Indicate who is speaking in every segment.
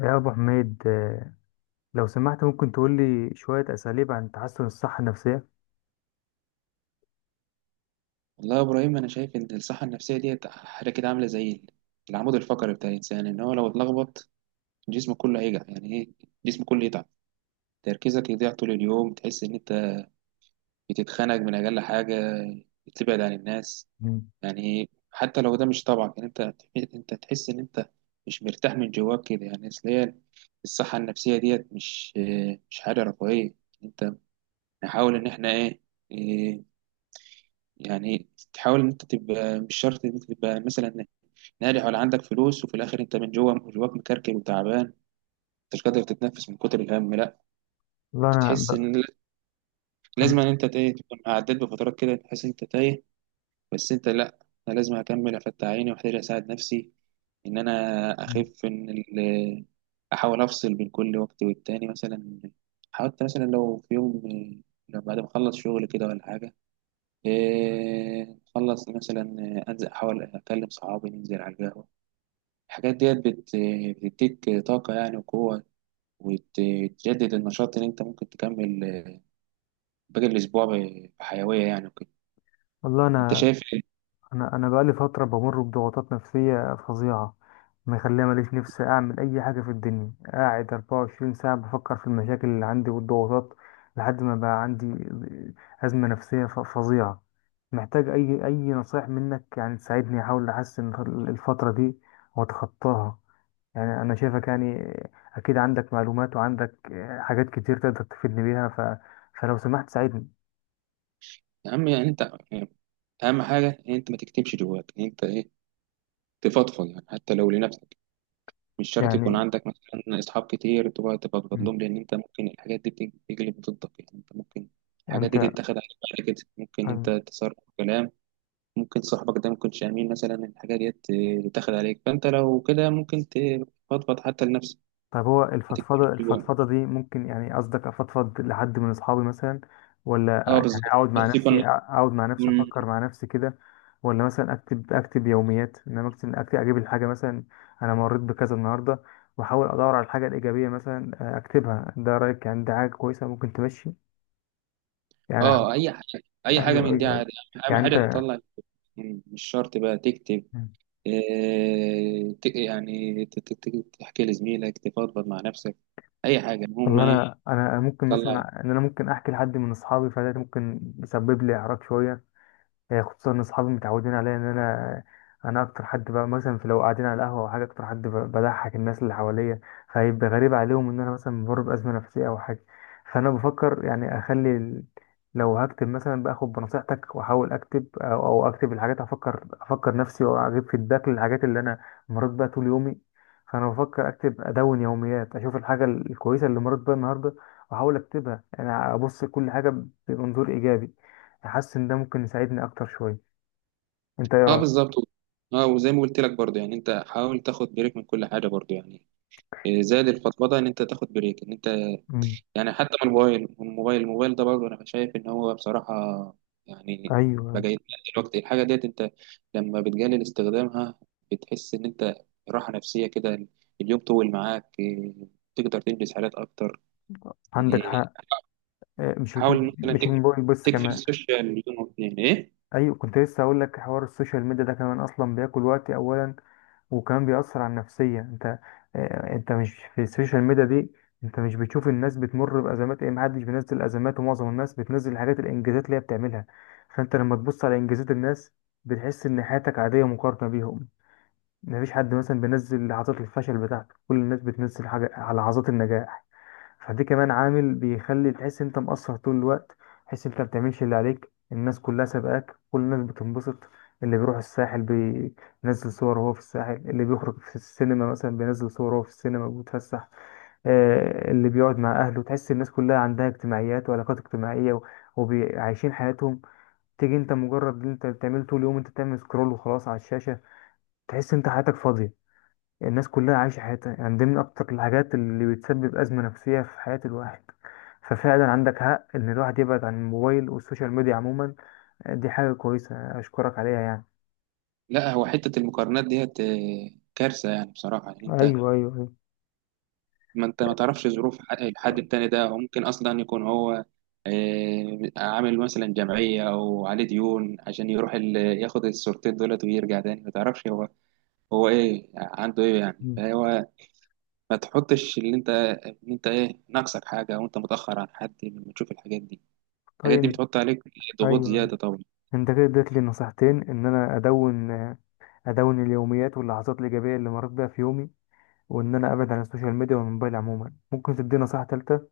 Speaker 1: يا أبو حميد، لو سمحت ممكن تقول لي شوية أساليب عن تحسن الصحة النفسية.
Speaker 2: والله يا ابراهيم، انا شايف ان الصحه النفسيه ديت حاجه كده عامله زي العمود الفقري بتاع الانسان، ان هو لو اتلخبط جسمه كله هيجع، يعني ايه، جسمه كله يتعب. تركيزك يضيع طول اليوم، تحس ان انت بتتخنق من اقل حاجه، بتبعد عن الناس.
Speaker 1: مم.
Speaker 2: يعني إيه؟ حتى لو ده مش طبعك، يعني انت تحس ان انت مش مرتاح من جواك كده، يعني اصل هي الصحه النفسيه ديت مش حاجه رفاهيه. انت نحاول ان احنا ايه، إيه، يعني تحاول ان انت تبقى، مش شرط ان انت تبقى مثلا ناجح ولا عندك فلوس، وفي الاخر انت من جوه جواك مكركب وتعبان، مش قادر تتنفس من كتر الهم. لا،
Speaker 1: والله أنا
Speaker 2: تحس
Speaker 1: ب...
Speaker 2: ان لا-
Speaker 1: أنا...
Speaker 2: لازم ان انت تايه، تكون عديت بفترات كده تحس انت تايه. بس انت لا، انا لازم اكمل افتح عيني واحتاج اساعد نفسي ان انا
Speaker 1: مم.
Speaker 2: اخف، ان احاول افصل بين كل وقت والتاني. مثلا حاولت، مثلا لو في يوم، لو بعد ما اخلص شغل كده ولا حاجه، إيه، اخلص مثلا، انزل احاول اكلم صحابي، ننزل على القهوه. الحاجات ديت بتديك طاقة يعني وقوة، وتجدد النشاط اللي انت ممكن تكمل باقي الأسبوع بحيوية يعني وكده.
Speaker 1: والله
Speaker 2: انت
Speaker 1: أنا
Speaker 2: شايف ايه؟
Speaker 1: أنا أنا بقالي فترة بمر بضغوطات نفسية فظيعة، مخليها ماليش نفسي أعمل أي حاجة في الدنيا، قاعد 24 ساعة بفكر في المشاكل اللي عندي والضغوطات، لحد ما بقى عندي أزمة نفسية فظيعة. محتاج أي نصايح منك يعني تساعدني أحاول أحسن الفترة دي وأتخطاها. يعني أنا شايفك، يعني أكيد عندك معلومات وعندك حاجات كتير تقدر تفيدني بيها، فلو سمحت ساعدني،
Speaker 2: أهم يعني انت، أهم حاجة ان انت ما تكتمش جواك، ان انت ايه تفضفض. يعني حتى لو لنفسك، مش شرط يكون
Speaker 1: يعني.
Speaker 2: عندك مثلا أصحاب كتير تقعد تفضفض
Speaker 1: مم.
Speaker 2: لهم، لأن انت ممكن الحاجات دي تجلب ضدك، يعني انت ممكن الحاجات
Speaker 1: أنت
Speaker 2: دي تتاخد عليك. بعد كده ممكن انت
Speaker 1: أيوة.
Speaker 2: تصرف كلام، ممكن صاحبك ده ما يكونش امين مثلا، الحاجه ديت آه، تاخد عليك. فانت لو كده ممكن تفضفض حتى لنفسك،
Speaker 1: طب هو
Speaker 2: ما تكتبش
Speaker 1: الفضفضة
Speaker 2: جوه.
Speaker 1: دي ممكن، يعني قصدك أفضفض لحد من أصحابي مثلا، ولا
Speaker 2: اه
Speaker 1: يعني
Speaker 2: بالظبط،
Speaker 1: أقعد مع
Speaker 2: بس
Speaker 1: نفسي،
Speaker 2: يكون، يكون-
Speaker 1: أفكر مع نفسي كده، ولا مثلا أكتب، يوميات؟ إنما أكتب، أجيب الحاجة مثلا: أنا مريت بكذا النهاردة، وأحاول أدور على الحاجة الإيجابية مثلا، أكتبها. ده رأيك؟ يعني ده حاجة كويسة ممكن تمشي، يعني؟
Speaker 2: اه اي حاجه
Speaker 1: ايوه،
Speaker 2: من دي
Speaker 1: ايوه، ايوه.
Speaker 2: عادي، اهم
Speaker 1: يعني
Speaker 2: حاجه
Speaker 1: انت،
Speaker 2: تطلع. مش شرط بقى تكتب. يعني تحكي لزميلك، تفضفض مع نفسك، اي حاجه، المهم
Speaker 1: والله
Speaker 2: ايه
Speaker 1: انا ممكن
Speaker 2: تطلع.
Speaker 1: مثلا ان انا ممكن احكي لحد من اصحابي، فده ممكن يسبب لي اعراض شويه، خصوصا ان اصحابي متعودين عليا ان انا اكتر حد بقى مثلا، في لو قاعدين على القهوه او حاجه، اكتر حد بضحك الناس اللي حواليا، فهيبقى غريب عليهم ان انا مثلا بمر بازمه نفسيه او حاجه. فانا بفكر يعني اخلي لو هكتب مثلا باخد بنصيحتك واحاول اكتب، او اكتب الحاجات، افكر نفسي واجيب فيدباك للحاجات اللي انا مريت بيها طول يومي. فانا بفكر اكتب ادون يوميات، اشوف الحاجه الكويسه اللي مريت بيها النهارده واحاول اكتبها، انا ابص كل حاجه بمنظور ايجابي. حاسس ان ده ممكن يساعدني اكتر شويه، انت ايه
Speaker 2: اه
Speaker 1: رايك؟
Speaker 2: بالظبط. اه وزي ما قلت لك برضه، يعني انت حاول تاخد بريك من كل حاجه برضه، يعني آه، زاد الفضفضه ان انت تاخد بريك، ان انت
Speaker 1: مم.
Speaker 2: يعني حتى من الموبايل ده برضه انا شايف ان هو بصراحه يعني
Speaker 1: ايوه،
Speaker 2: بقى
Speaker 1: ايوه.
Speaker 2: يتقلل. الوقت الحاجه ديت انت لما بتقلل استخدامها بتحس ان انت راحه نفسيه كده، اليوم طول معاك، إيه، تقدر تنجز حاجات اكتر يعني.
Speaker 1: عندك حق.
Speaker 2: حاول مثلا
Speaker 1: مش الموبايل بس،
Speaker 2: تقفل
Speaker 1: كمان
Speaker 2: السوشيال يوم او اتنين، ايه.
Speaker 1: ايوه كنت لسه اقول لك: حوار السوشيال ميديا ده كمان اصلا بياكل وقتي اولا، وكمان بيأثر على النفسيه. انت، انت مش في السوشيال ميديا دي، انت مش بتشوف الناس بتمر بازمات، ايه، محدش بينزل ازمات، ومعظم الناس بتنزل الحاجات، الانجازات اللي هي بتعملها. فانت لما تبص على انجازات الناس، بتحس ان حياتك عاديه مقارنه بيهم. مفيش حد مثلا بينزل لحظات الفشل بتاعته، كل الناس بتنزل حاجة على لحظات النجاح. فدي كمان عامل بيخلي تحس انت مقصر طول الوقت، تحس انت بتعملش اللي عليك، الناس كلها سابقاك، كل الناس بتنبسط، اللي بيروح الساحل بينزل صور وهو في الساحل، اللي بيخرج في السينما مثلا بينزل صور وهو في السينما وبيتفسح، اللي بيقعد مع اهله. تحس الناس كلها عندها اجتماعيات وعلاقات اجتماعية وعايشين حياتهم، تيجي انت مجرد اللي انت بتعمله طول اليوم انت بتعمل سكرول وخلاص على الشاشة، تحس انت حياتك فاضية، الناس كلها عايشة حياتها. يعني دي من أكتر الحاجات اللي بتسبب أزمة نفسية في حياة الواحد. ففعلا عندك حق إن الواحد يبعد عن الموبايل والسوشيال ميديا عموما. دي حاجة كويسة أشكرك عليها، يعني.
Speaker 2: لا، هو حته المقارنات ديت إيه، كارثه يعني بصراحه يعني.
Speaker 1: ايوه، ايوه، ايوه.
Speaker 2: ما انت ما تعرفش ظروف الحد التاني ده، وممكن اصلا يكون هو آه، عامل مثلا جمعية او عليه ديون عشان يروح ياخد الصورتين دولت ويرجع تاني. ما تعرفش هو، هو ايه عنده ايه يعني،
Speaker 1: مم.
Speaker 2: فهو ما تحطش اللي انت ان انت ايه ناقصك حاجة او انت متأخر عن حد لما تشوف الحاجات دي. الحاجات دي
Speaker 1: طيب.
Speaker 2: بتحط عليك ضغوط
Speaker 1: ايوه. أيوة.
Speaker 2: زيادة طبعا.
Speaker 1: أنت كده اديت لي نصيحتين: إن أنا أدون، اليوميات واللحظات الإيجابية اللي مريت بيها في يومي، وإن أنا أبعد عن السوشيال ميديا والموبايل عموما. ممكن تديني نصيحة تالتة؟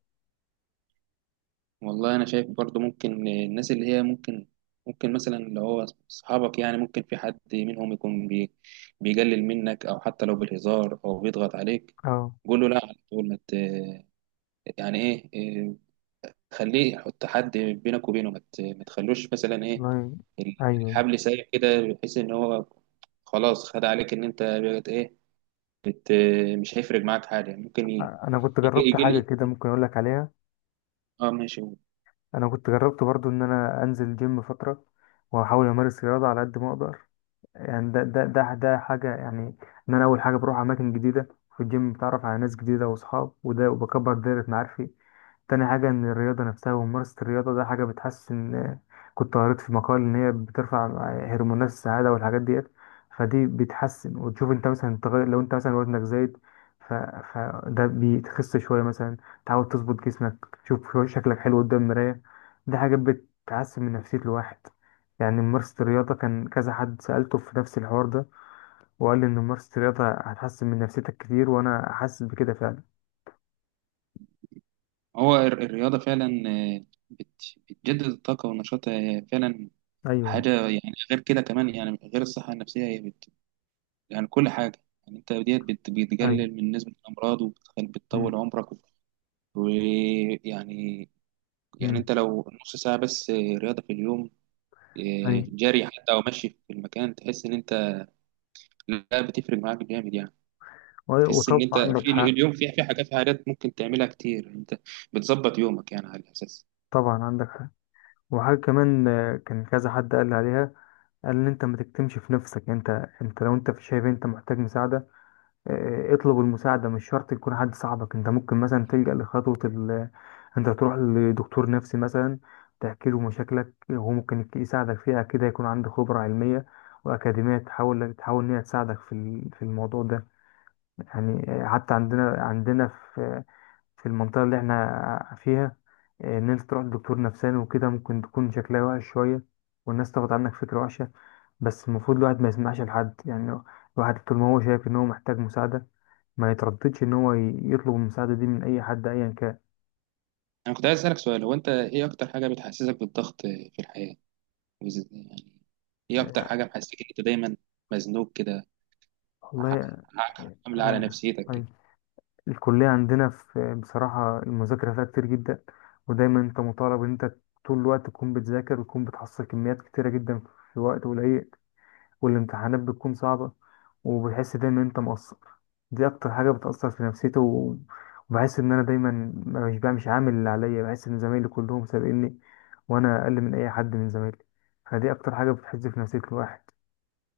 Speaker 2: والله انا شايف برضو ممكن الناس اللي هي ممكن، مثلا اللي هو اصحابك، يعني ممكن في حد منهم يكون بيقلل منك، او حتى لو بالهزار او بيضغط عليك.
Speaker 1: اه.
Speaker 2: قول له لا، تقول ما ت- يعني ايه إيه، خليه يحط حد بينك وبينه، ما تخلوش مثلا ايه
Speaker 1: والله. ايوه.
Speaker 2: الحبل سايب كده بحيث ان هو خلاص خد عليك ان انت بقت ايه، بت، مش هيفرق معاك حاجه. ممكن يجي،
Speaker 1: أنا كنت جربت
Speaker 2: يجي
Speaker 1: حاجة كده
Speaker 2: لي
Speaker 1: ممكن أقول لك عليها.
Speaker 2: اه ماشي.
Speaker 1: انا كنت جربت برضو ان انا انزل جيم فتره، واحاول امارس رياضه على قد ما اقدر، يعني ده حاجة، يعني: إن أنا أول حاجة بروح أماكن جديدة، في الجيم بتعرف على ناس جديدة وأصحاب وده، وبكبر دايرة معارفي. تاني حاجة إن الرياضة نفسها وممارسة الرياضة ده حاجة بتحسن. كنت قريت في مقال إن هي بترفع هرمونات السعادة والحاجات ديت، فدي بتحسن، وتشوف أنت مثلا تغير لو أنت مثلا وزنك زايد، ف... فده بتخس شوية مثلا، تحاول تظبط جسمك، تشوف شكلك حلو قدام المراية. دي حاجة بتحسن من نفسية الواحد. يعني ممارسة الرياضة، كان كذا حد سألته في نفس الحوار ده وقال لي إن ممارسة الرياضة هتحسن من نفسيتك كتير، وأنا حاسس بكده فعلا.
Speaker 2: هو الرياضة فعلا آه، بتجدد الطاقة والنشاط آه، فعلا.
Speaker 1: أيوه،
Speaker 2: حاجة يعني، غير كده كمان، يعني غير الصحة النفسية، هي يعني كل حاجة، يعني أنت ديت
Speaker 1: أيوه.
Speaker 2: بتقلل من نسبة الأمراض، بتطول
Speaker 1: مم.
Speaker 2: عمرك ويعني. يعني
Speaker 1: مم.
Speaker 2: أنت لو نص ساعة بس آه، رياضة في اليوم، آه،
Speaker 1: أيوه.
Speaker 2: جري حتى أو مشي في المكان، تحس إن أنت لا، بتفرق معاك جامد يعني. تحس إن
Speaker 1: وطبعا
Speaker 2: أنت
Speaker 1: عندك
Speaker 2: في
Speaker 1: حق.
Speaker 2: اليوم في حاجات ممكن تعملها كتير، أنت بتظبط يومك يعني على الأساس.
Speaker 1: طبعا عندك حق. وحاجة كمان، كان كذا حد قال لي عليها، قال إن أنت ما تكتمش في نفسك. أنت، لو أنت في شايف أنت محتاج مساعدة، اطلب المساعدة. مش شرط يكون حد صاحبك، انت ممكن مثلا تلجأ لخطوة انت تروح لدكتور نفسي مثلا، تحكي له مشاكلك وهو ممكن يساعدك فيها كده، يكون عنده خبرة علمية وأكاديمية، تحاول إن هي تساعدك في في الموضوع ده. يعني، حتى عندنا في في المنطقة اللي احنا فيها، إن أنت تروح لدكتور نفساني وكده ممكن تكون شكلها وحش شوية، والناس تاخد عنك فكرة وحشة. بس المفروض الواحد ما يسمعش لحد، يعني الواحد طول ما هو شايف إن هو محتاج مساعدة ما يترددش ان هو يطلب المساعده دي من اي حد ايا كان.
Speaker 2: انا كنت عايز اسالك سؤال، هو انت ايه اكتر حاجه بتحسسك بالضغط في الحياه؟ يعني ايه اكتر
Speaker 1: آه،
Speaker 2: حاجه محسسك ان انت دايما مزنوق كده، ع-
Speaker 1: والله،
Speaker 2: عامله على
Speaker 1: آه.
Speaker 2: نفسيتك
Speaker 1: طيب،
Speaker 2: كده؟
Speaker 1: الكليه عندنا في بصراحه المذاكره فيها كتير جدا، ودايما انت مطالب ان انت طول الوقت تكون بتذاكر وتكون بتحصل كميات كتيره جدا في وقت قليل، والامتحانات بتكون صعبه، وبتحس دايما ان انت مقصر. دي اكتر حاجه بتاثر في نفسيتي، وبحس ان انا دايما مش عامل اللي عليا، بحس ان زمايلي كلهم سابقيني، وانا اقل من اي حد من زمايلي. فدي اكتر حاجه بتحز في نفسيه الواحد.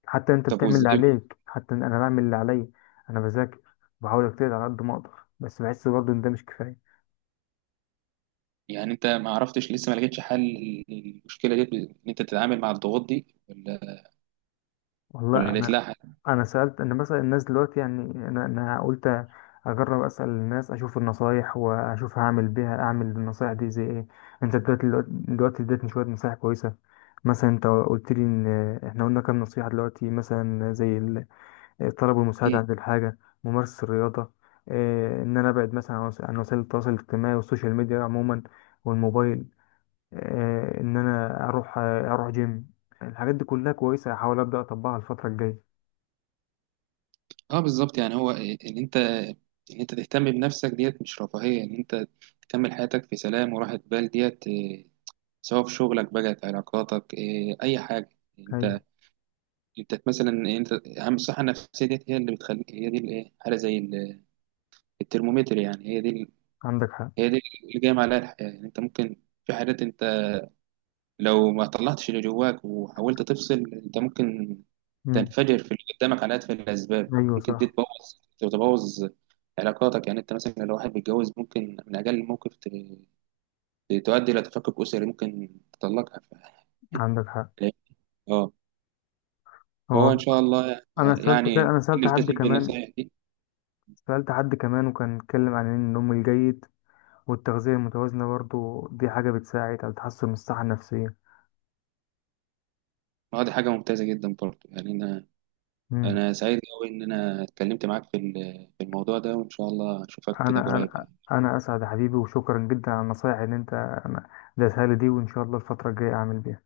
Speaker 1: حتى انت
Speaker 2: طب
Speaker 1: بتعمل اللي
Speaker 2: وازاي
Speaker 1: عليك، حتى انا بعمل اللي عليا. انا بذاكر، بحاول اجتهد على قد ما اقدر، بس بحس برضه ان ده مش كفايه.
Speaker 2: يعني؟ انت ما عرفتش لسه، ما لقيتش حل للمشكله دي ان انت تتعامل مع الضغوط دي، ولا،
Speaker 1: والله
Speaker 2: ولا لقيت
Speaker 1: انا
Speaker 2: لها حل؟
Speaker 1: انا سالت، انا مثلا الناس دلوقتي، يعني انا قلت اجرب اسال الناس اشوف النصايح، واشوف هعمل بيها، اعمل بالنصايح دي زي ايه. انت دلوقتي اديتني شويه نصايح كويسه، مثلا انت قلت لي ان احنا قلنا كام نصيحه دلوقتي مثلا، زي طلبوا المساعدة
Speaker 2: ايه.
Speaker 1: عند الحاجة، ممارسة الرياضة، إن أنا أبعد مثلا عن عن وسائل التواصل الاجتماعي والسوشيال ميديا عموما والموبايل، إن أنا أروح، أروح جيم. الحاجات دي كلها كويسة، هحاول أبدأ أطبقها الفترة الجاية.
Speaker 2: اه بالظبط، يعني هو ان انت ان انت تهتم بنفسك ديت مش رفاهيه، ان انت تكمل حياتك في سلام وراحه بال ديت إيه، سواء في شغلك بقى، في علاقاتك، إيه، اي حاجه.
Speaker 1: أيوة.
Speaker 2: انت انت مثلا إيه، انت اهم الصحه النفسيه ديت هي اللي بتخلي، هي دي الايه، حاله زي الترمومتر يعني،
Speaker 1: عندك حق.
Speaker 2: هي دي اللي جايه عليها الحياه. يعني انت ممكن في حاجات انت لو ما طلعتش اللي جواك وحاولت تفصل، انت ممكن
Speaker 1: مم.
Speaker 2: تنفجر في اللي قدامك على اتفه الاسباب.
Speaker 1: أيوة
Speaker 2: ممكن دي
Speaker 1: صح.
Speaker 2: تبوظ علاقاتك، يعني انت مثلا لو واحد بيتجوز ممكن من اجل موقف تؤدي الى تفكك اسري، ممكن تطلقها،
Speaker 1: عندك حق.
Speaker 2: اه
Speaker 1: هو
Speaker 2: فهو ان شاء الله،
Speaker 1: أنا سألت
Speaker 2: يعني
Speaker 1: أنا سألت حد
Speaker 2: نلتزم
Speaker 1: كمان،
Speaker 2: بالنصائح دي.
Speaker 1: وكان اتكلم عن إن النوم الجيد والتغذية المتوازنة برضو دي حاجة بتساعد على تحسن الصحة النفسية.
Speaker 2: اه دي حاجة ممتازة جدا برضه، يعني أنا
Speaker 1: مم.
Speaker 2: أنا سعيد أوي إن أنا اتكلمت معاك في في الموضوع ده، وإن شاء الله أشوفك
Speaker 1: انا
Speaker 2: كده قريب
Speaker 1: انا
Speaker 2: يعني.
Speaker 1: انا اسعد يا حبيبي، وشكرا جدا على النصايح اللي انت ديتها لي دي، وان شاء الله الفتره الجايه اعمل بيها.